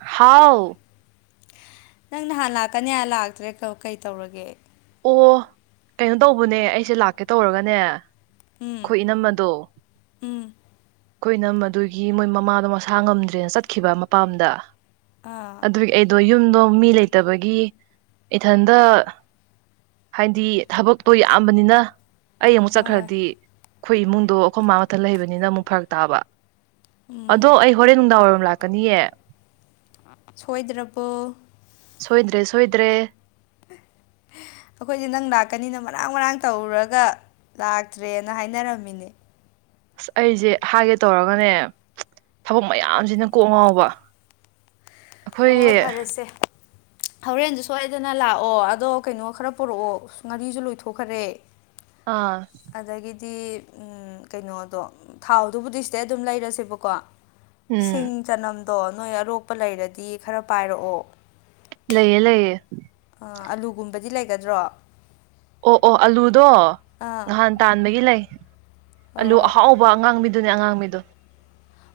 ꯍꯥꯎ ꯅꯪ ꯅꯍꯥꯟ ꯂꯥꯛꯀꯅꯤ ꯍꯥꯏ ꯂꯥꯛꯇ꯭ꯔꯦ ꯀ ꯀꯩ ꯇꯧꯔꯒꯦ ꯑꯣ ꯀꯩꯅꯣ ꯇꯧꯕꯅꯦ ꯑꯩꯁꯦ ꯂꯥꯛꯀꯦ ꯇꯧꯔꯒꯅꯦ ꯎꯝ ꯈꯣꯏ ꯏꯅꯝꯃꯗꯣ ꯎꯝ ꯈꯣꯏ ꯏꯅꯝꯃꯗꯨꯒꯤ ꯃꯣꯏ ꯃꯃꯥꯗꯣ ꯃꯁꯥ ꯉꯝꯗ꯭ꯔꯦꯅ ꯆꯠꯈꯤꯕ ꯃꯄꯥꯝꯗ ꯑꯥ ꯑꯗꯨꯒꯤ ꯑꯩꯗꯣ ꯌꯨꯝꯗꯣ ꯃꯤ ꯂꯩꯇꯕꯒꯤ ꯏꯊꯟꯇ ꯍꯥꯏꯗꯤ ꯊꯕꯛꯇꯣ ꯌꯥꯝꯕꯅꯤꯅ ꯑꯩ ꯑꯃꯨꯛ ꯍꯣꯏ ꯆꯠꯈ꯭ꯔꯗꯤ ꯈꯣꯏ ꯏꯃꯨꯡꯗꯣ ꯑꯩꯈꯣꯏ ꯃꯥ ꯃꯊꯜ ꯂꯩꯕꯅꯤꯅ ꯑꯃꯨꯛ ꯐꯔꯛ ꯇꯥꯕ ꯎꯝ ꯑꯗꯣ ꯑꯩ ꯍꯣꯔꯦꯟ ꯅꯨꯡꯗꯥꯡꯋꯥꯏꯔꯝ ꯂꯥꯛꯀꯅꯤꯌꯦ ꯁꯣꯏꯗ꯭ꯔꯕꯣ ꯁꯣꯏꯗ꯭ꯔꯦ ꯁꯣꯏꯗ꯭ꯔꯦ [inaudible] ꯑꯩꯈꯣꯏꯗꯤ ꯅꯪ ꯂꯥꯛꯀꯅꯤꯅ ꯃꯔꯥꯡ ꯃꯔꯥꯡ ꯇꯧꯔꯨꯔꯒ ꯂꯥꯛꯇ꯭ꯔꯦꯅ ꯍꯥꯏꯅꯔꯝꯃꯤꯅꯦ ꯑꯁ ꯑꯩꯖꯦ ꯍꯥꯏꯒꯦ ꯇꯧꯔꯒꯅꯦ ꯊꯕꯛ ꯃꯌꯥꯝꯁꯤꯅ ꯀꯣꯛ ꯉꯥꯎꯕ ꯍꯣ ꯑꯩꯈꯣꯏꯒꯤ ꯍꯣꯏ ꯐꯔꯦꯁꯦ ꯍꯣꯔꯦꯟꯗꯨ ꯁꯣꯏꯗꯅ ꯂꯥꯛꯑꯣ ꯑꯗꯣ ꯀꯩꯅꯣ ꯈꯔ ꯄꯨꯔꯛꯑꯣ ꯎ ꯉꯥꯔꯤꯁꯨ ꯂꯣꯏꯊꯣꯛꯈꯔꯦ ꯑꯥ ꯑꯗꯒꯤꯗꯤ ꯎꯝ ꯀꯩꯅꯣꯗꯣ ꯊꯥꯎꯗꯨꯕꯨꯗꯤ ꯁꯤꯗꯩ ꯑꯗꯨꯝ ꯂꯩꯔꯁꯦꯕꯀꯣ ꯎꯝ ꯁꯤꯡ ꯆꯅꯝꯗꯣ ꯅꯣꯏ ꯑꯔꯣꯛꯄ ꯂꯩꯔꯗꯤ ꯈꯔ ꯄꯥꯏꯔꯛꯑꯣ ꯂꯩꯌꯦ ꯂꯩꯌ° ꯑꯥ ꯑꯂꯨ ꯒꯨꯝꯕꯗꯤ ꯂꯩꯒꯗ꯭ꯔꯣ ꯑꯣ ꯑꯣ ꯑꯂꯨꯗꯣ ꯑꯥ ꯅꯍꯥꯟ ꯇꯥꯟꯕꯒꯤ ꯂꯩ ꯑꯂꯨ ꯑꯣ ꯑꯍꯥꯎ ꯕ ꯑꯉꯥꯡꯕꯤꯗꯨꯅꯦ ꯑꯉꯥꯡꯕꯤꯗꯣ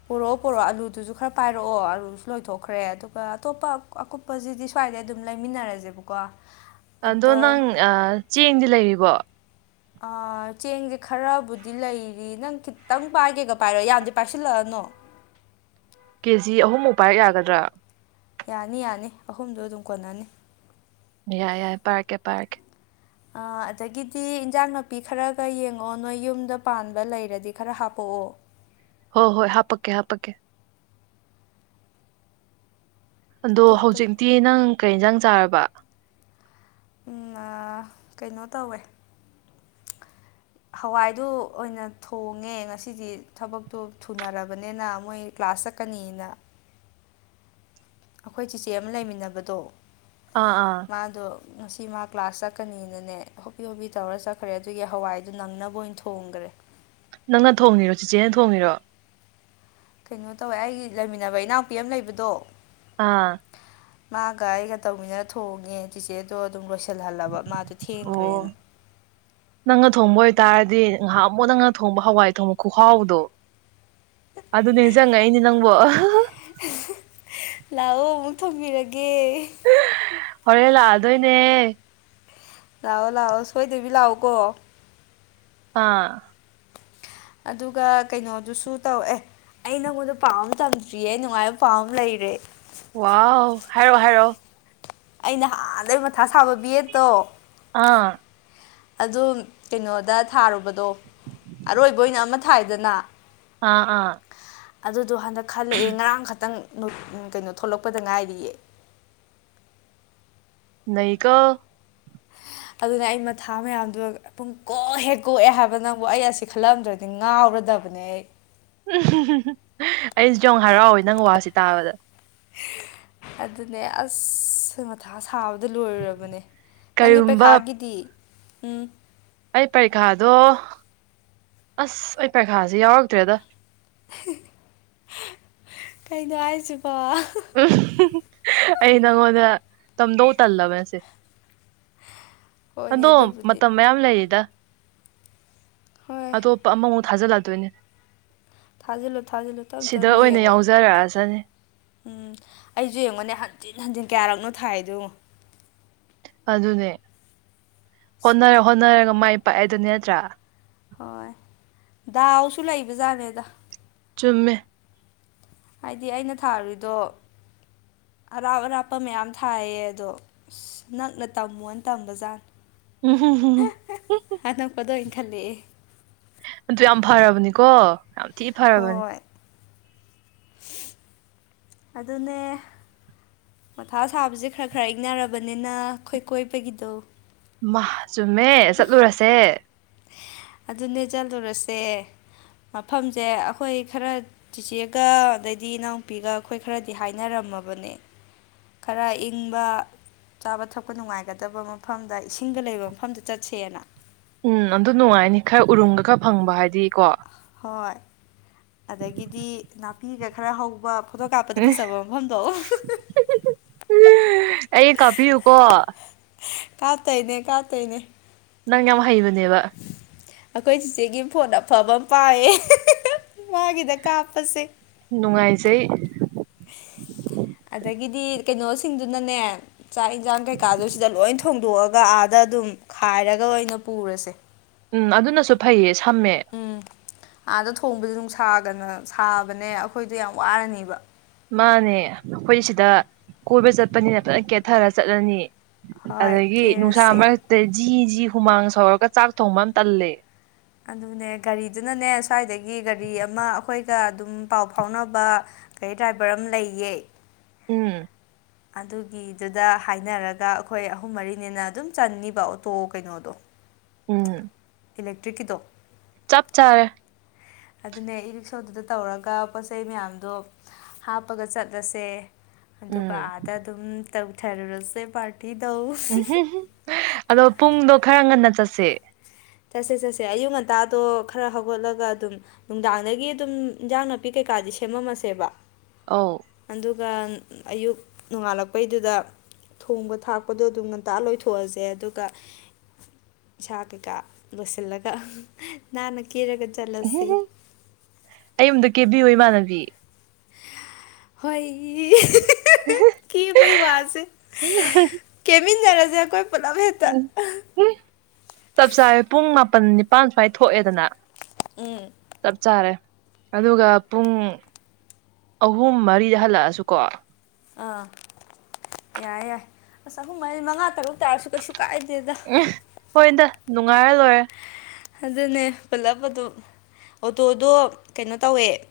ꯄꯨꯔꯛꯑꯣ ꯄꯨꯔꯛꯑꯣ ꯑꯂꯨꯗꯨꯁꯨ ꯈꯔ ꯄꯥꯏꯔꯛꯑꯣ ꯑꯂꯨꯁꯨ ꯂꯣꯏꯊꯣꯛꯈ꯭ꯔꯦ ꯑꯗꯨꯒ ꯑꯇꯣꯞꯄ ꯑꯀꯨꯞ ꯄꯖꯤꯗꯤ ꯁ꯭ꯋꯥꯏꯗꯩ ꯑꯗꯨꯝ ꯂꯩꯃꯤꯟꯅꯔꯖꯦꯕꯀꯣ ꯑꯗꯣ ꯅꯪ ꯑꯥ ꯆꯦꯡꯗꯤ ꯂꯩꯔꯤꯕꯣ ꯑꯥ ꯆꯦꯡꯁꯦ ꯈꯔꯕꯨꯗꯤ ꯂꯩꯔꯤ ꯅꯪ ꯈꯤꯇꯪ ꯄꯥꯏꯒꯦꯒꯥ ꯄꯥꯏꯔꯣ ꯌꯥꯝꯗꯤ ꯄꯥꯏꯁꯤꯜꯂꯛꯑꯅꯣ ꯀꯦꯖꯤ ꯑꯍꯨꯝ ꯃꯨꯛ ꯄꯥꯏꯔꯛ ꯌꯥꯒꯗ꯭ꯔꯥ ꯌꯥꯅꯤ ꯌꯥꯅꯤ ꯑꯍꯨꯝꯗꯣ ꯑꯗꯨꯝ ꯀꯣꯟꯅꯅꯤ ꯌꯥꯔꯦ ꯌꯥꯔꯦ ꯄꯥꯏꯔꯛꯀꯦ ꯄꯥꯏꯔꯛꯀꯦ ꯑꯥ ꯑꯗꯒꯤꯗꯤ ꯏꯟꯖꯥꯡ ꯅꯥꯄꯤ ꯈꯔꯒꯥ ꯌꯦꯡꯉꯛꯑꯣ ꯅꯣꯏ ꯌꯨꯝꯗ ꯄꯥꯟꯕ ꯂꯩꯔꯗꯤ ꯈꯔ ꯍꯥꯄꯛꯑꯣ ꯍꯣ ꯍꯣꯏ ꯍꯥꯄꯛꯀꯦ ꯍꯥꯄꯛꯀꯦ ꯑꯗꯣ ꯑꯇꯣꯞꯄ ꯍꯧꯖꯤꯛꯇꯤ ꯅꯪ ꯀꯩ ꯑ°ꯟꯁꯥꯡ ꯆꯥꯔꯕꯥ ꯎꯝ ꯑꯥ ꯀꯩꯅꯣ ꯇꯧꯋꯦ ꯍꯋꯥꯏꯗꯨ ꯑꯣꯏꯅ ꯊꯣꯡꯉꯦ ꯉꯁꯤꯗꯤ ꯊꯕꯛꯇꯣ ꯊꯨꯅꯔꯕꯅꯤꯅꯥ ꯃꯣꯏ ꯀ꯭ꯂꯥꯁ ꯆꯠꯀꯅꯤꯅꯥ ꯑꯩꯈꯣꯏ ꯆꯤꯆꯦ ꯑꯃꯥ ꯂꯩꯃꯤꯟꯅꯕꯗꯣ ꯑꯥ ꯑꯥ ꯃꯥꯗꯣ ꯉꯁꯤ ꯃꯥ ꯀ꯭ꯂꯥꯁ ꯆꯠꯀꯅꯤꯅꯅꯦ ꯍꯣꯞꯄꯤ ꯍꯣꯞꯄꯤ ꯇꯧꯔ ꯆꯠꯈ꯭ꯔꯦ ꯑꯗꯨꯒꯤ ꯍꯋꯥꯏꯗꯨ ꯅꯪꯅꯕ ꯑꯣꯏꯅꯥ ꯊꯣꯡ ꯍꯣꯡꯒ꯭ꯔꯦ ꯅꯪꯅꯥ ꯊꯣꯡꯉꯤꯔꯣ ꯆꯤꯆꯦꯅꯥ ꯊꯣꯡꯉꯤꯔꯣ ꯀꯩꯅꯣ ꯇꯧꯋꯦ ꯑꯩꯒꯤ ꯂꯩꯃꯤꯟꯅꯕ ꯏꯅꯥꯎꯄꯤ ꯑꯃꯥ ꯂꯩꯕꯗꯣ ꯑꯥ ꯃꯥꯒ ꯑꯩꯒ ꯇꯧꯃꯤꯟꯅꯔ ꯊꯣꯡꯉꯦ꯫ ꯆꯤꯆꯦꯗꯣ ꯑꯗꯨꯝ ꯂꯣꯏꯁꯤꯜꯍꯜꯂꯕ ꯃꯥꯗꯣ ꯑꯣ ꯊꯦꯡꯈ꯭ꯔꯦꯅꯥ꯫ ꯅꯪꯅ ꯊꯣꯡꯕ ꯑꯣꯏꯇꯥꯔꯗꯤ ꯅꯍꯥꯟꯃꯨꯛ ꯅꯪꯅ ꯊꯣꯡꯕ ꯍꯋꯥꯏ ꯊꯣꯡ ꯈꯨꯍꯥꯎꯗꯣ ꯑꯗꯨ ꯅꯤꯡꯁꯤꯡꯉꯛꯏꯅꯤ ꯅꯪꯕꯣ ꯂꯥꯎꯑꯣ ꯑꯃꯨꯛ ꯊꫭꯡꯕꯤꯔꯒꯦ ꯍꯣꯔꯦꯟ ꯂꯥꯛꯑꯗꯣꯏꯅꯦ꯫ ꯂꯥꯑꯣ ꯂꯥꯑꯣ ꯁꯣꯏꯗꯕꯤ ꯂꯥꯛꯑꯣ ꯀꯣ ꯑꯥ ꯑꯗꯨꯒꯥ ꯀꯩꯅꯣꯗꯨꯁꯨ ꯇꯧ ꯑꯦ ꯑꯩ ꯅꯪꯉꯣꯟꯗ ꯄꯥꯎ ꯑꯃꯥ ꯇꯝꯗ꯭ꯔꯤꯌꯦ ꯅꯨꯡꯉꯥꯏꯕ ꯄꯥꯎ ꯑꯃ ꯂꯩꯔꯦ ꯋꯥꯎ ꯍꯥꯏꯔꯛꯑꫭ ꯍꯥꯏꯔꯛꯑꫭ ꯑꯩ ꯅꯍꯥꯟꯗꯩ ꯃꯊꯥ ꯁꯥꯕ ꯕ°ꯠꯇꯣ ꯑꯥ ꯑꯗꯨ ꯀꯩꯅꯣꯗꯥ ꯊꯥꯔꯨꯕꯗꯣ ꯑꯔꯣꯏꯕꯥ ꯑꯣꯏꯅ ꯑꯃ ꯊꯥꯏꯗꯅ ꯑꯥ ꯑꯥ ꯑꯗꯨꯗꯣ ꯍꯟꯗꯛ ꯈꯜꯂꯛꯑꯦ ꯉꯔꯥꯡ ꯈꯛꯇꯪ ꯀꯩꯅꯣ ꯊꯣꯛꯂꯛꯄꯗꯥ ꯉꯥꯏꯔꯤꯌꯦ ꯅꯩꯀꫭ ꯑꯗꯨꯅꯦ ꯑꯩ ꯃꯊꯥ ꯃꯌꯥꯝꯗꯨ ꯄꯨꯡ ꯀꯣꯛ ꯍꯦꯛ ꯀꯣꯛꯑꯦ ꯍꯥꯏꯕ ꯅꯪꯕꯨ ꯑꯩ ꯑꯁꯤ ꯈꯜꯂꯝꯗ꯭ꯔꯗꯤ ꯉꯥꯎꯔꯗꯕꯅꯦ ꯑꯩ ꯑꯩꯖꯨ ꯌꯥꯝ ꯍꯔꯥꯎꯋꯦ ꯅꯪ ꯋꯥꯁꯤ ꯇꯥꯕꯗꯥ ꯑꯗꯨꯅꯦ ꯑꯥꯁ ꯃꯊꯥ ꯁꯥꯕꯗ ꯂꯣꯏꯔꯨꯔꯕꯅꯦ ꯅꯪꯒꯤ ꯀꯔꯤꯒꯨꯝꯕ ꯄꯩꯈꯥꯒꯤꯗꯤ ꯎꯝ ꯑꯩ ꯄꯔꯤꯈꯥꯗꯣ ꯑꯥꯁ ꯑꯩ ꯄꯩꯈꯥꯁꯦ ꯌꯥꯎꯔꯛꯇ꯭ꯔꯦꯗꯥ ꯀꯩꯅꯣ ꯍꯥꯏꯁꯤꯕꯣ ꯑꯩ ꯅꯥꯉꯣꯟꯗ ꯇꯝꯗꯧ ꯇꯜꯂꯕ ꯑꯁꯦ ꯍꯣꯏꯅꯦ ꯑꯗꯣ ꯑꯗꯨꯕꯨꯗꯤ ꯃꯇꯝ ꯃꯌꯥꯝ ꯂꯩꯔꯤꯗꯥ ꯍꯣꯏ ꯑꯇꯣꯞꯄ ꯑꯃꯃꯨꯛ ꯊꯥꯖꯤꯜꯂꯗꯣꯏꯅꯦ ꯊꯥꯖꯤꯜꯂꯨ ꯊꯥꯖꯤꯜꯂꯨ ꯇꯞ ꯇꯞ ꯌꯦꯡꯉꯣ ꯌꯥꯎꯖꯔꯛꯑꯁꯅꯤ ꯎꯝ ꯑꯩꯁꯨ ꯌꯦꯡꯉꯣꯅꯦ ꯍꯟꯖꯤꯟ ꯍꯟꯖꯤꯟ ꯀꯌꯥꯔꯛꯅꯣ ꯊꯥꯏꯗꯣ ꯌꯦꯡꯉꯣ ꯑꯗꯨꯅꯦ ꯑꯁ ꯍꯣꯠꯅꯔ ꯃꯊꯛ ꯍꯣꯠꯅꯔꯒ ꯃꯥꯏ ꯄꯥꯛꯑꯦꯗꯨꯅꯤ ꯅꯠꯇ꯭ꯔꯥ ꯍꯣꯏ ꯗꯥꯎꯁꯨ ꯂꯩꯕꯖꯥꯠꯅꯦꯗ ꯆꯨꯝꯃꯦ ꯍꯥꯏꯗꯤ ꯑꯩꯅ ꯊꯥꯔꯨꯔꯤꯗꯣ ꯑꯔꯥꯞ ꯑꯔꯥꯞꯄ ꯃꯌꯥꯝ ꯊꯥꯏꯌꯦ ꯑꯗꯣ ꯑꯁ ꯅꯛꯅ ꯇꯝꯃꯣꯅ ꯇꯝꯕ ꯖꯥꯠꯅꯤ ꯎꯝ [unintelligible] ꯑꯗ ꯑꯣꯏꯟ ꯈꯜꯂꯦꯛꯑꯦ ꯑꯗꯨ ꯌꯥꯝ ꯐꯔꯕꯅꯤꯀꯣ ꯌꯥꯝ ꯊꯤ ꯐꯔꯕꯅꯤ ꯁꯤ [unintelligible] ꯑꯗꯨꯅꯦ ꯃꯊꯥ ꯁꯥꯕꯁꯦ ꯈꯔ ꯈꯔ ꯏꯪꯅꯔꯕꯅꯤꯅ ꯑꯩꯈꯣꯏ ꯀꯣꯏꯕꯒꯤꯗꯣ ꯃꯥ ꯆꯨꯝꯃꯦ ꯆꯠꯂꯨꯔꯁꯦ ꯑꯗꯨꯅꯦ ꯆꯠꯂꯨꯔꯁꯦ ꯃꯐꯝꯁꯦ ꯑꯩꯈꯣꯏ ꯈꯔ ꯆꯤꯆꯦꯒ ꯑꯗꯩꯗꯤ ꯏꯅꯥꯎꯄꯤꯒ ꯑꯩꯈꯣꯏ ꯈꯔꯗꯤ ꯍꯥꯏꯅꯔꯝꯃꯕꯅꯦ ꯈꯔ ꯏꯪꯕ ꯆꯥꯕ ꯊꯛꯄ ꯅꯨꯡꯉꯥꯏꯒꯗꯕ ꯃꯐꯝꯗ ꯏꯁꯤꯡꯒ ꯂꯩꯕ ꯃꯐꯝꯗ ꯆꯠꯁꯦꯅ ꯎꯝ ꯑꯗꯨ ꯅꯨꯡꯉꯥꯏꯅꯤ ꯈꯔ ꯎꯔꯨꯝꯒ ꯈꯔ ꯐꯪꯕ ꯍꯥꯏꯗꯤ ꯀꯣ ꯍꯣꯏ ꯑꯗꯒꯤꯗꯤ ꯅꯥ ꯄꯤꯒ ꯈꯔ ꯍꯧꯕ ꯐꯣꯇꯣ ꯀꯥꯞꯄꯗ ꯎꯝ ꯐꯖꯕ ꯃꯐꯝꯗꯣ ꯑꯩ ꯀꯥꯞꯄꯤꯌꯨꯀꯣ ꯀꯥꯞꯇꯣꯏꯅꯦ ꯀꯥꯞꯇꯣꯏꯅꯦ ꯅꯪ ꯌꯥꯝ ꯍꯩꯕꯅꯦꯕ ꯑꯈꯣꯏ ꯆꯤꯆꯦꯒꯤ ꯐꯣꯟ ꯑꯐꯕ ꯑꯃ ꯄꯥꯏꯌꯦ ꯃꯥꯒꯤꯗ ꯀꯥꯞꯄꯁꯦ ꯅꯨꯡꯉꯥꯏꯖꯩ ꯑꯗꯒꯤꯗꯤ ꯀꯩꯅꯣꯁꯤꯡꯗꯨꯅꯅꯦ ꯆꯥꯛ ꯏꯟꯖꯥꯡ ꯀꯩꯀꯥꯗꯨ ꯁꯤꯗ ꯂꯣꯏ ꯊꯣꯡꯗꯣꯛꯑꯒ ꯑꯥꯗ ꯑꯗꯨꯝ ꯈꯥꯏꯔꯒ ꯑꯣꯏꯅ ꯄꯨꯔꯁꯦ ꯎꯝ ꯑꯗꯨꯅꯁꯨ ꯐꯩꯌꯦ ꯁꯝꯃꯦ ꯎꯝ ꯑꯥꯗ ꯊꯣꯡꯕꯗꯣ ꯅꯨꯡ ꯁꯥꯒꯅ ꯁꯥꯕꯅꯦ ꯑꯈꯣꯏꯗꯣ ꯌꯥꯝ ꯋꯥꯔꯅꯤꯕ ꯃꯥꯅꯦ ꯑꯩꯈꯣꯏ ꯁꯤꯗ ꯀꯣꯏꯕ ꯆꯠꯄꯅꯤꯅ ꯐꯖꯅ ꯀꯦꯊꯔ ꯆꯠꯂꯅꯤ ꯍꯣꯏ ꯑꯗꯒꯤ ꯅꯨꯡꯁꯥ ꯀꯦꯔꯁꯦ ꯃꯔ ꯇꯨꯗ ꯖꯤ ꯖꯤ ꯍꯨꯃꯥꯡ ꯁꯧꯔꯒ ꯆꯥꯛ ꯊꯣꯡꯕ ꯑꯃ ꯇꯜꯂꯦ ꯑꯗꯨꯅꯦ ꯒꯥꯔꯤꯗꯨꯅꯅꯦ ꯁ꯭ꯋꯥꯏꯗꯒꯤ ꯒꯥꯔꯤ ꯑꯃ ꯑꯩꯈꯣꯏꯒ ꯑꯗꯨꯝ ꯄꯥꯎ ꯐꯥꯎꯅꯕ ꯒꯔꯤ ꯗ꯭ꯔꯥꯏꯚꯔ ꯑꯃ ꯂꯩꯌꯦ ꯎꯝ ꯑꯗꯨꯒꯤꯗꯨꯗ ꯍꯥꯏꯅꯔꯒ ꯑꯈꯣꯏ ꯑꯍꯨꯝ ꯃꯔꯤꯅꯤꯅ ꯑꯗꯨꯝ ꯆꯟꯅꯤꯕ ꯑꯣꯇꯣ ꯀꯩꯅꯣꯗꯣ ꯎꯝ ꯏꯂꯦꯛꯇ꯭ꯔꯤꯛꯀꯤꯗꯣ ꯆꯞ ꯆꯥꯔꯦ ꯑꯗꯨꯅꯦ ꯏ ꯔꯤꯛꯁꯣꯗꯨꯗ ꯇꯧꯔꯒ ꯄꯣꯠꯆꯩ ꯃꯌꯥꯝꯗꯣ ꯍꯥꯞꯄꯒ ꯆꯠꯂꯁꯦ ꯑꯗꯨꯒ ꯎꯝ ꯑꯥꯗ ꯑꯗꯨꯝ ꯇꯧꯊꯔꯨꯔꯁꯦ ꯄꯥꯔꯇꯤꯗꯧ ꯎꯝꯍꯨꯝ ꯑꯗꯣ ꯄꯨꯡꯗꯣ ꯈꯔ ꯉꯟꯅ ꯆꯠꯁꯦ ꯆꯠꯁꯦ ꯆꯠꯁꯦ ꯑꯌꯨꯛ ꯉꯟꯇꯥꯗꯣ ꯈꯔ ꯍꯧꯒꯠꯂꯒ ꯑꯗꯨꯝ ꯅꯨꯡꯗꯥꯡꯗꯒꯤ ꯑꯗꯨꯝ ꯏꯟꯖꯥꯡ ꯅꯥꯄꯤ ꯀꯩꯀꯥꯗꯤ ꯁꯦꯝꯃꯝꯃꯁꯦꯕ ꯑꯧ ꯑꯗꯨꯒ ꯑꯌꯨꯛ ꯅꯣꯡꯉꯥꯜꯂꯛꯄꯩꯗꯨꯗ ꯊꯣꯡꯕ ꯊꯥꯛꯄꯗꯣ ꯑꯗꯨꯝ ꯉꯟꯇꯥ ꯂꯣꯏꯊꯣꯛꯑꯁꯦ ꯑꯗꯨꯒ ꯏꯁꯥ ꯀꯩꯀꯥ ꯂꯣꯏꯁꯤꯜꯂꯒ ꯅꯥꯟꯅ ꯀꯦꯔꯒ ꯆꯠꯂꯁꯤ ꯎꯝꯍꯨꯝ ꯑꯩ ꯑꯝꯗ ꯀꯦꯕꯤꯌꯨ ꯏꯃꯥꯟꯅꯕꯤ ꯍꯣꯏ ꯀꯦꯕꯩ ꯋꯥꯁꯦ ꯀꯦꯃꯤꯟꯗꯔꯖꯦ ꯑꯩꯈꯣꯏ ꯄꯨꯂꯞ ꯍꯦꯛꯇ ꯆꯞ ꯆꯥꯔ ꯄꯨꯡ ꯃꯥꯄꯜ ꯅꯤꯄꯥꯜ ꯁ꯭ꯨꯋꯥꯏ ꯊꯣꯛꯑꯦꯗꯅ ꯎꯝ ꯆꯞ ꯆꯥꯔꯦ ꯑꯗꯨꯒ ꯄꯨꯡ ꯑꯍꯨꯝ ꯃꯔꯤꯗ ꯍꯜꯂꯛꯑꯁꯨꯀꯣ ꯑꯥ ꯌꯥꯏ ꯌꯥꯏ ꯑꯁ ꯑꯍꯨꯝ ꯍꯥꯏꯁꯦ ꯃꯉꯥ ꯇꯔꯨꯛ ꯇꯥꯔꯁꯨ ꯀꯩꯁꯨ ꯀꯥꯏꯗꯦꯗ ꯍꯣꯏꯗ ꯅꯨꯡꯉꯥꯏꯔ ꯂꯣꯏꯔꯦ ꯑꯗꯨꯅꯦ ꯄꯨꯜꯂꯞ ꯑꯗꯨ ꯑꯣꯇꯣꯗꯣ ꯀꯩꯅꯣ ꯇꯧꯋꯦ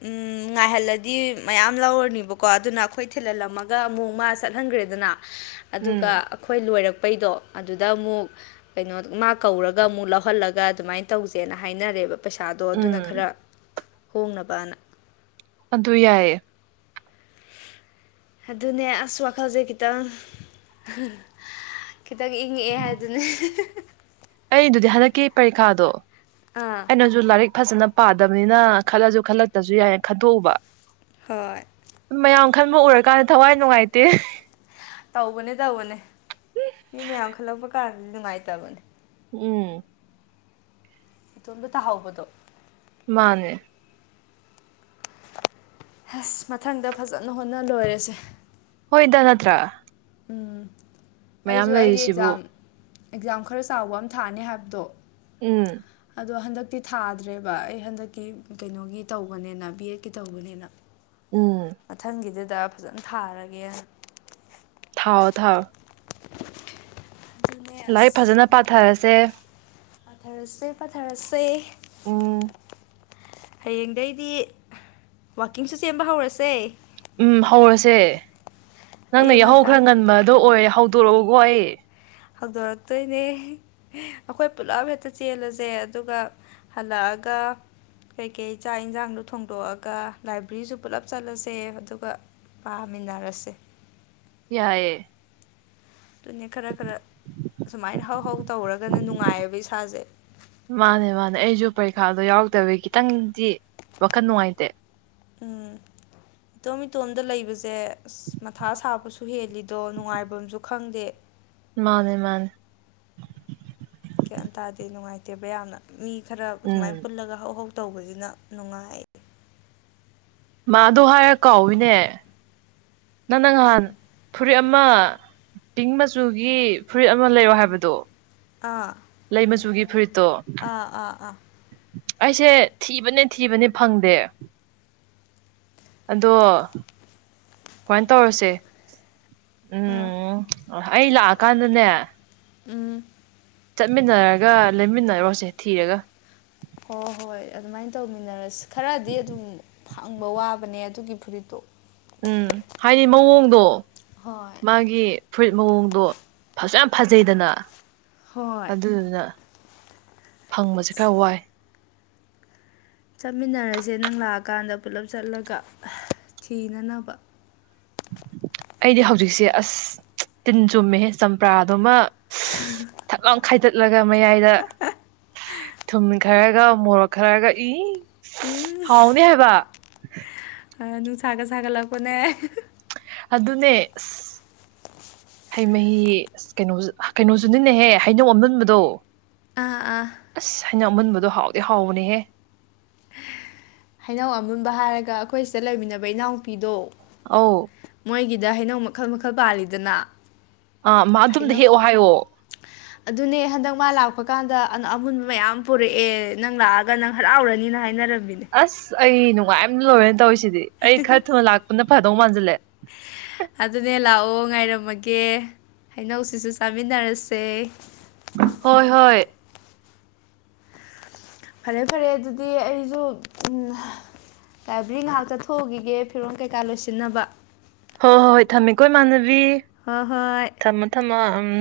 ꯉꯥꯏꯍꯜꯂꯗꯤ ꯃꯌꯥꯝ ꯂꯧꯔꯅꯤꯕꯀꯣ ꯑꯗꯨꯅ ꯑꯩꯈꯣꯏ ꯊꯤꯜꯍꯜꯂꯝꯃꯒ ꯒ ꯑꯃꯨꯛ ꯃꯥ ꯆꯠꯍꯟꯒ꯭ꯔꯦꯗꯅ ꯑꯗꯨꯒ ꯎꯝ ꯑꯩꯈꯣꯏ ꯂꯣꯏꯔꯛꯄꯩꯗꯣ ꯑꯗꯨꯗ ꯑꯃꯨꯛ ꯀꯩꯅꯣ ꯃꯥ ꯀꯧꯔꯒ ꯑꯃꯨꯛ ꯂꯧꯍꯜꯂꯒ ꯑꯗꯨꯃꯥꯏꯅ ꯇꯧꯁꯦꯅ ꯍꯥꯏꯅꯔꯦꯕ ꯄꯩꯁꯥꯗꯣ ꯑꯗꯨꯅ ꯎꯝ ꯈꯔ ꯍꯣꯡꯅꯕꯅ ꯑꯗꯨ ꯌꯥꯏꯌꯦ ꯑꯗꯨꯅꯦ ꯑꯁ ꯋꯥꯈꯜꯁꯦ ꯈꯤꯇꯪ ꯈꯤꯇꯪ ꯏꯪꯉꯛꯑꯦ ꯍꯥꯏꯗꯨꯅꯦ ꯑꯩꯗꯨꯗꯤ ꯍꯟꯗꯛꯀꯤ ꯄꯔꯤꯈꯥꯗꯣ ꯑꯥ ꯑꯩꯅꯁꯨ ꯂꯥꯏꯔꯤꯛ ꯐꯖꯅ ꯄꯥꯗꯕꯅꯤꯅ ꯈꯜꯂꯁꯨ ꯈꯜꯂꯛꯇ꯭ꯔꯁꯨ ꯌꯥꯏꯌꯦꯅ ꯈꯟꯗꯣꯛꯎꯕ ꯍꯣꯏ ꯃꯌꯥꯝ ꯈꯟꯕ ꯎꯔꯀꯥꯟꯗ ꯊꯋꯥꯏ ꯅꯨꯡꯉꯥꯏꯇꯦ ꯇꯧꯕꯅꯦ ꯇꯧꯕꯅꯦ ꯃꯤ ꯃꯌꯥꯝ ꯈꯜꯂꯛꯄ ꯀꯥꯟꯗꯗꯤ ꯅꯨꯡꯉꯥꯏꯇꯕꯅꯦ ꯎꯝ ꯏꯇꯣꯝꯗ ꯇꯥꯍꯧꯕꯗꯣ ꯃꯥꯅꯦ ꯑꯁ ꯃꯊꯪꯗ ꯐꯖꯅ ꯍꯣꯠꯅ ꯂꯣꯏꯔꯁꯦ ꯍꯣꯏꯗ ꯅꯠꯇ꯭ꯔꯥ ꯎꯝ ꯃꯌꯥꯝ ꯑꯩꯁꯨ ꯑꯩꯒꯤ ꯂꯩꯔꯤꯁꯤꯕꯨ ꯑꯦꯛꯖꯥꯝ ꯑꯦꯛꯖꯥꯝ ꯈꯔ ꯆꯥꯎꯕ ꯑꯃ ꯊꯥꯅꯤ ꯍꯥꯏꯕꯗꯣ ꯎꯝ ꯑꯗꯣ ꯍꯟꯗꯛꯇꯤ ꯊꯥꯗ꯭ꯔꯦꯕ ꯑꯩ ꯍꯟꯗꯛꯀꯤ ꯀꯩꯅꯣꯒꯤ ꯇꯧꯕꯅꯦꯅ ꯕꯤ ꯑꯦꯗꯀꯤ ꯇꯧꯕꯅꯤꯅ ꯎꯝ ꯃꯊꯪꯒꯤꯗꯨꯗ ꯐꯖꯅ ꯊꯥꯔꯒꯦ ꯊꯥꯎꯑꯣ ꯊꯥꯎ ꯑꯗꯨꯅꯦ ꯂꯥꯏꯔꯤꯛ ꯑꯁ ꯐꯖꯅ ꯄꯥꯊꯔꯁꯦ ꯄꯥꯊꯔꯁꯦ ꯄꯥꯊꯔꯁꯦ ꯎꯝ ꯍꯌꯦꯡꯗꯩꯗꯤ ꯋꯥꯛꯀꯤꯡꯁꯨ ꯆꯦꯟꯕ ꯍꯧꯔꯁꯦ ꯎꯝ ꯍꯧꯔꯁꯦ ꯅꯪꯅ ꯑꯌꯨꯛ ꯌꯥꯍꯧ ꯉꯟꯇꯥ ꯈꯔ ꯉꯟꯕꯗꯣ ꯑꯣꯏꯔꯦ ꯍꯧꯗꯣꯔꯛꯎꯀꯣ ꯑꯩ ꯍꯧꯗꯣꯔꯛꯇꯣꯏꯅꯦ ꯑꯩꯈꯣꯏ ꯄꯨꯂꯞ ꯍꯦꯛꯇ ꯆꯦꯜꯂꯁꯦ ꯑꯗꯨꯒ ꯍꯜꯂꯛꯑꯒ ꯀꯩꯀꯩ ꯆꯥꯛ ꯏꯟꯁꯥꯡꯗꯣ ꯊꯣꯡꯗꯣꯛꯑꯒ ꯂꯥꯏꯕ꯭ꯔꯦꯔꯤꯁꯨ ꯄꯨꯜꯂꯞ ꯆꯠꯂꯁꯦ ꯑꯗꯨꯒ ꯄꯥꯃꯤꯟꯅꯔꯁꯦ ꯌꯥꯏꯑꯦ ꯑꯗꯨꯅꯦ ꯈꯔ ꯈꯔ ꯑꯁꯨꯃꯥꯏꯅ ꯍꯥꯎ ꯍꯥꯎ ꯇꯧꯔꯒꯅ ꯅꯨꯡꯉꯥꯏꯌꯦꯕ ꯏꯁꯥꯁꯦ ꯃꯥꯅꯦ ꯃꯥꯅꯦ ꯑꯩꯁꯨ ꯄꯔꯤꯈꯥꯗꯣ ꯌꯥꯎꯔꯛꯇꯕꯤ ꯈꯤꯇꯪꯗꯤ ꯋꯥꯈꯜ ꯅꯨꯡꯉꯥꯏꯇꯦ ꯎꯝ ꯏꯇꯣꯝ ꯏꯇꯣꯝꯗ ꯂꯩꯕꯁꯦ ꯑꯁ ꯃꯊꯥ ꯁꯥꯕꯁꯨ ꯍꯦꯜꯂꯤꯗꯣ ꯅꯨꯡꯉꯥꯏꯕꯝꯁꯨ ꯈꯪꯗꯦ ꯃꯥꯅꯦ ꯃꯥꯅꯦ ꯒ꯭ꯌꯥꯟ ꯇꯥꯗꯦ ꯅꯨꯡꯉꯥꯏꯇꯦꯕ ꯌꯥꯝꯅ ꯃꯤ ꯈꯔ ꯑꯗꯨꯃꯥꯏꯅ ꯎꯝ ꯄꯨꯜꯂꯒ ꯍꯧ ꯍꯧ ꯇꯧꯕꯁꯤꯅ ꯅꯨꯡꯉꯥꯏ ꯃꯥꯗꯣ ꯍꯥꯏꯔ ꯀꯥꯎꯏꯤꯅꯦ ꯅꯪꯅ ꯅꯪꯍꯥꯟ ꯐꯨꯔꯤꯠ ꯑꯃ ꯄꯤꯡ ꯃꯆꯨꯒꯤ ꯐꯨꯏꯠ ꯑꯃ ꯂꯩꯔꯣ ꯍꯥꯏꯕꯗꯣ ꯑꯥ ꯂꯩ ꯃꯆꯨꯒꯤ ꯐꯨꯔꯤꯠꯇꯣ ꯑꯥ ꯑꯥ ꯑꯥ ꯑꯩꯁꯦ ꯊꯤꯕꯅꯦ ꯊꯤꯕꯅꯦ ꯐꯪꯗꯦ ꯑꯗꯣ ꯀꯃꯥꯏꯅ ꯇꯧꯔꯁꯦ ꯑꯥ ꯎꯝ ꯑꯩ ꯂꯥꯛꯑꯀꯥꯟꯗꯅꯦ ꯎꯝ ꯆꯠꯃꯤꯟꯅꯔꯒ ꯂꯩꯃꯤꯟꯅꯔꯣꯁꯦ ꯊꯤꯔꯒ ꯍꯣ ꯍꯣꯏ ꯑꯗꯨꯃꯥꯏꯅ ꯇꯧꯃꯤꯟꯅꯔꯁꯤ ꯈꯔꯗꯤ ꯑꯗꯨꯝ ꯐꯪꯕ ꯋꯥꯕꯅꯦ ꯑꯗꯨꯒꯤ ꯐꯨꯔꯤꯠꯇꯣ ꯎꯝ ꯍꯥꯏꯗꯤ ꯃꯑꯣꯡꯗꯣ ꯍꯣꯏ ꯃꯥꯒꯤ ꯐꯨꯔꯤꯠ ꯃꯑꯣꯡꯗꯣ ꯐꯖ ꯐꯖꯩꯗꯅ ꯍꯣꯏ ꯑꯗꯨꯗꯨꯅ ꯐꯪꯕꯁꯦ ꯈꯔ ꯋꯥꯏ ꯆꯠꯃꯤꯟꯅꯔꯁꯦ ꯅꯪ ꯂꯥꯛꯑꯀꯥꯟꯗ ꯄꯨꯂꯞ ꯆꯠꯂꯒ ꯊꯤꯅꯅꯕ ꯑꯩꯗꯤ ꯍꯧꯖꯤꯛꯁꯦ ꯑꯁ ꯇꯤꯟ ꯆꯨꯝꯃꯦꯍꯦ ꯆꯝꯄ꯭ꯔꯥꯗꯨꯃ ꯊꯛ ꯂꯥꯎ ꯈꯥꯏꯗꯠꯂꯒ ꯃꯌꯥꯏꯗ ꯊꯨꯝ ꯈꯔꯒ ꯃꯣꯔꯣꯛ ꯈꯔꯒ ꯏ ꯎꯝ ꯍꯥꯎꯅꯤ ꯍꯥꯏꯕ ꯑ ꯅꯨꯡꯁꯥꯒ ꯁꯥꯒꯠꯂꯛꯄꯅꯦ ꯑꯗꯨꯅꯦ ꯑꯁ ꯍꯩ ꯃꯍꯤ ꯑꯁ ꯀꯩꯅꯣ ꯀꯩꯅꯣꯁꯨꯅꯤꯅꯦꯍꯦ ꯍꯩꯅꯧ ꯑꯃꯨꯟꯕꯗꯣ ꯑ ꯑꯁ ꯍꯩꯅꯧ ꯑꯃꯨꯟꯕꯗꯣ ꯍꯥꯎꯗꯤ ꯍꯥꯎꯕꯅꯦꯍꯦ ꯍꯩꯅꯧ ꯑꯃꯨꯟꯕ ꯍꯥꯏꯔꯒ ꯑꯩꯈꯣꯏ ꯁꯤꯗ ꯂꯩꯃꯤꯟꯅꯕ ꯏꯅꯥꯎꯄꯤꯗꯣ ꯑꯧ ꯃꯣꯏꯒꯤꯗ ꯍꯩꯅꯧ ꯃꯈꯜ ꯃꯈꯜ ꯄꯥꯜꯂꯤꯗꯅ ꯑ ꯃꯥ ꯑꯗꯨꯝ ꯍꯩꯅꯧ ꯍꯦꯛꯑꯣ ꯍꯥꯏꯌꯣ [unintelligible] ꯑꯗꯨꯅꯦ ꯍꯟꯗꯛ ꯃꯥ ꯂꯥꯛꯄ ꯀꯥꯟꯗ ꯑꯃꯨꯟꯕ ꯃꯌꯥꯝ ꯄꯨꯔꯛꯑꯦ ꯅꯪ ꯂꯥꯛꯑꯒ ꯅꯪ ꯍꯔꯥꯎꯔꯅꯤꯅ ꯍꯥꯏꯅꯔꯝꯃꯤꯅꯦ ꯑꯁ ꯑꯩ ꯅꯨꯡꯉꯥꯏꯕꯅ ꯂꯣꯏꯔꯦꯅ ꯇꯧꯔꯤꯁꯤꯗꯤ ꯑꯩ ꯈꯔ ꯊꯨꯅ ꯂꯥꯛꯄꯅ ꯐꯗꯧ ꯃꯥꯟꯁꯤꯜꯂꯦ ꯑꯗꯨꯅꯦ ꯂꯥꯛꯑꯣ ꯉꯥꯏꯔꯝꯃꯒꯦ ꯍꯩꯅꯧꯁꯤꯁꯨ ꯆꯥꯃꯤꯟꯅꯔꯁꯦ ꯍꯣꯏ ꯍꯣꯏ ꯐꯔꯦ ꯐꯔꯦ ꯑꯗꯨꯗꯤ ꯑꯩꯁꯨ ꯂꯥꯏꯕ꯭ꯔꯦꯔꯤ ꯉꯥꯏꯍꯥꯛ ꯆꯠꯊꯣꯛꯎꯈꯤꯒꯦ ꯐꯤꯔꯣꯜ ꯀꯩꯀꯥ ꯂꯣꯏꯁꯤꯟꯅꯕ ꯍꯣꯏ ꯍꯣꯏ ꯍꯣꯏ ꯊꯝꯃꯦꯀꯣ ꯏꯃꯥꯟꯅꯕꯤ ꯍꯣꯏ ꯍꯣꯏ ꯊꯝꯃꯣ ꯊꯝꯃꯣ ꯎꯝ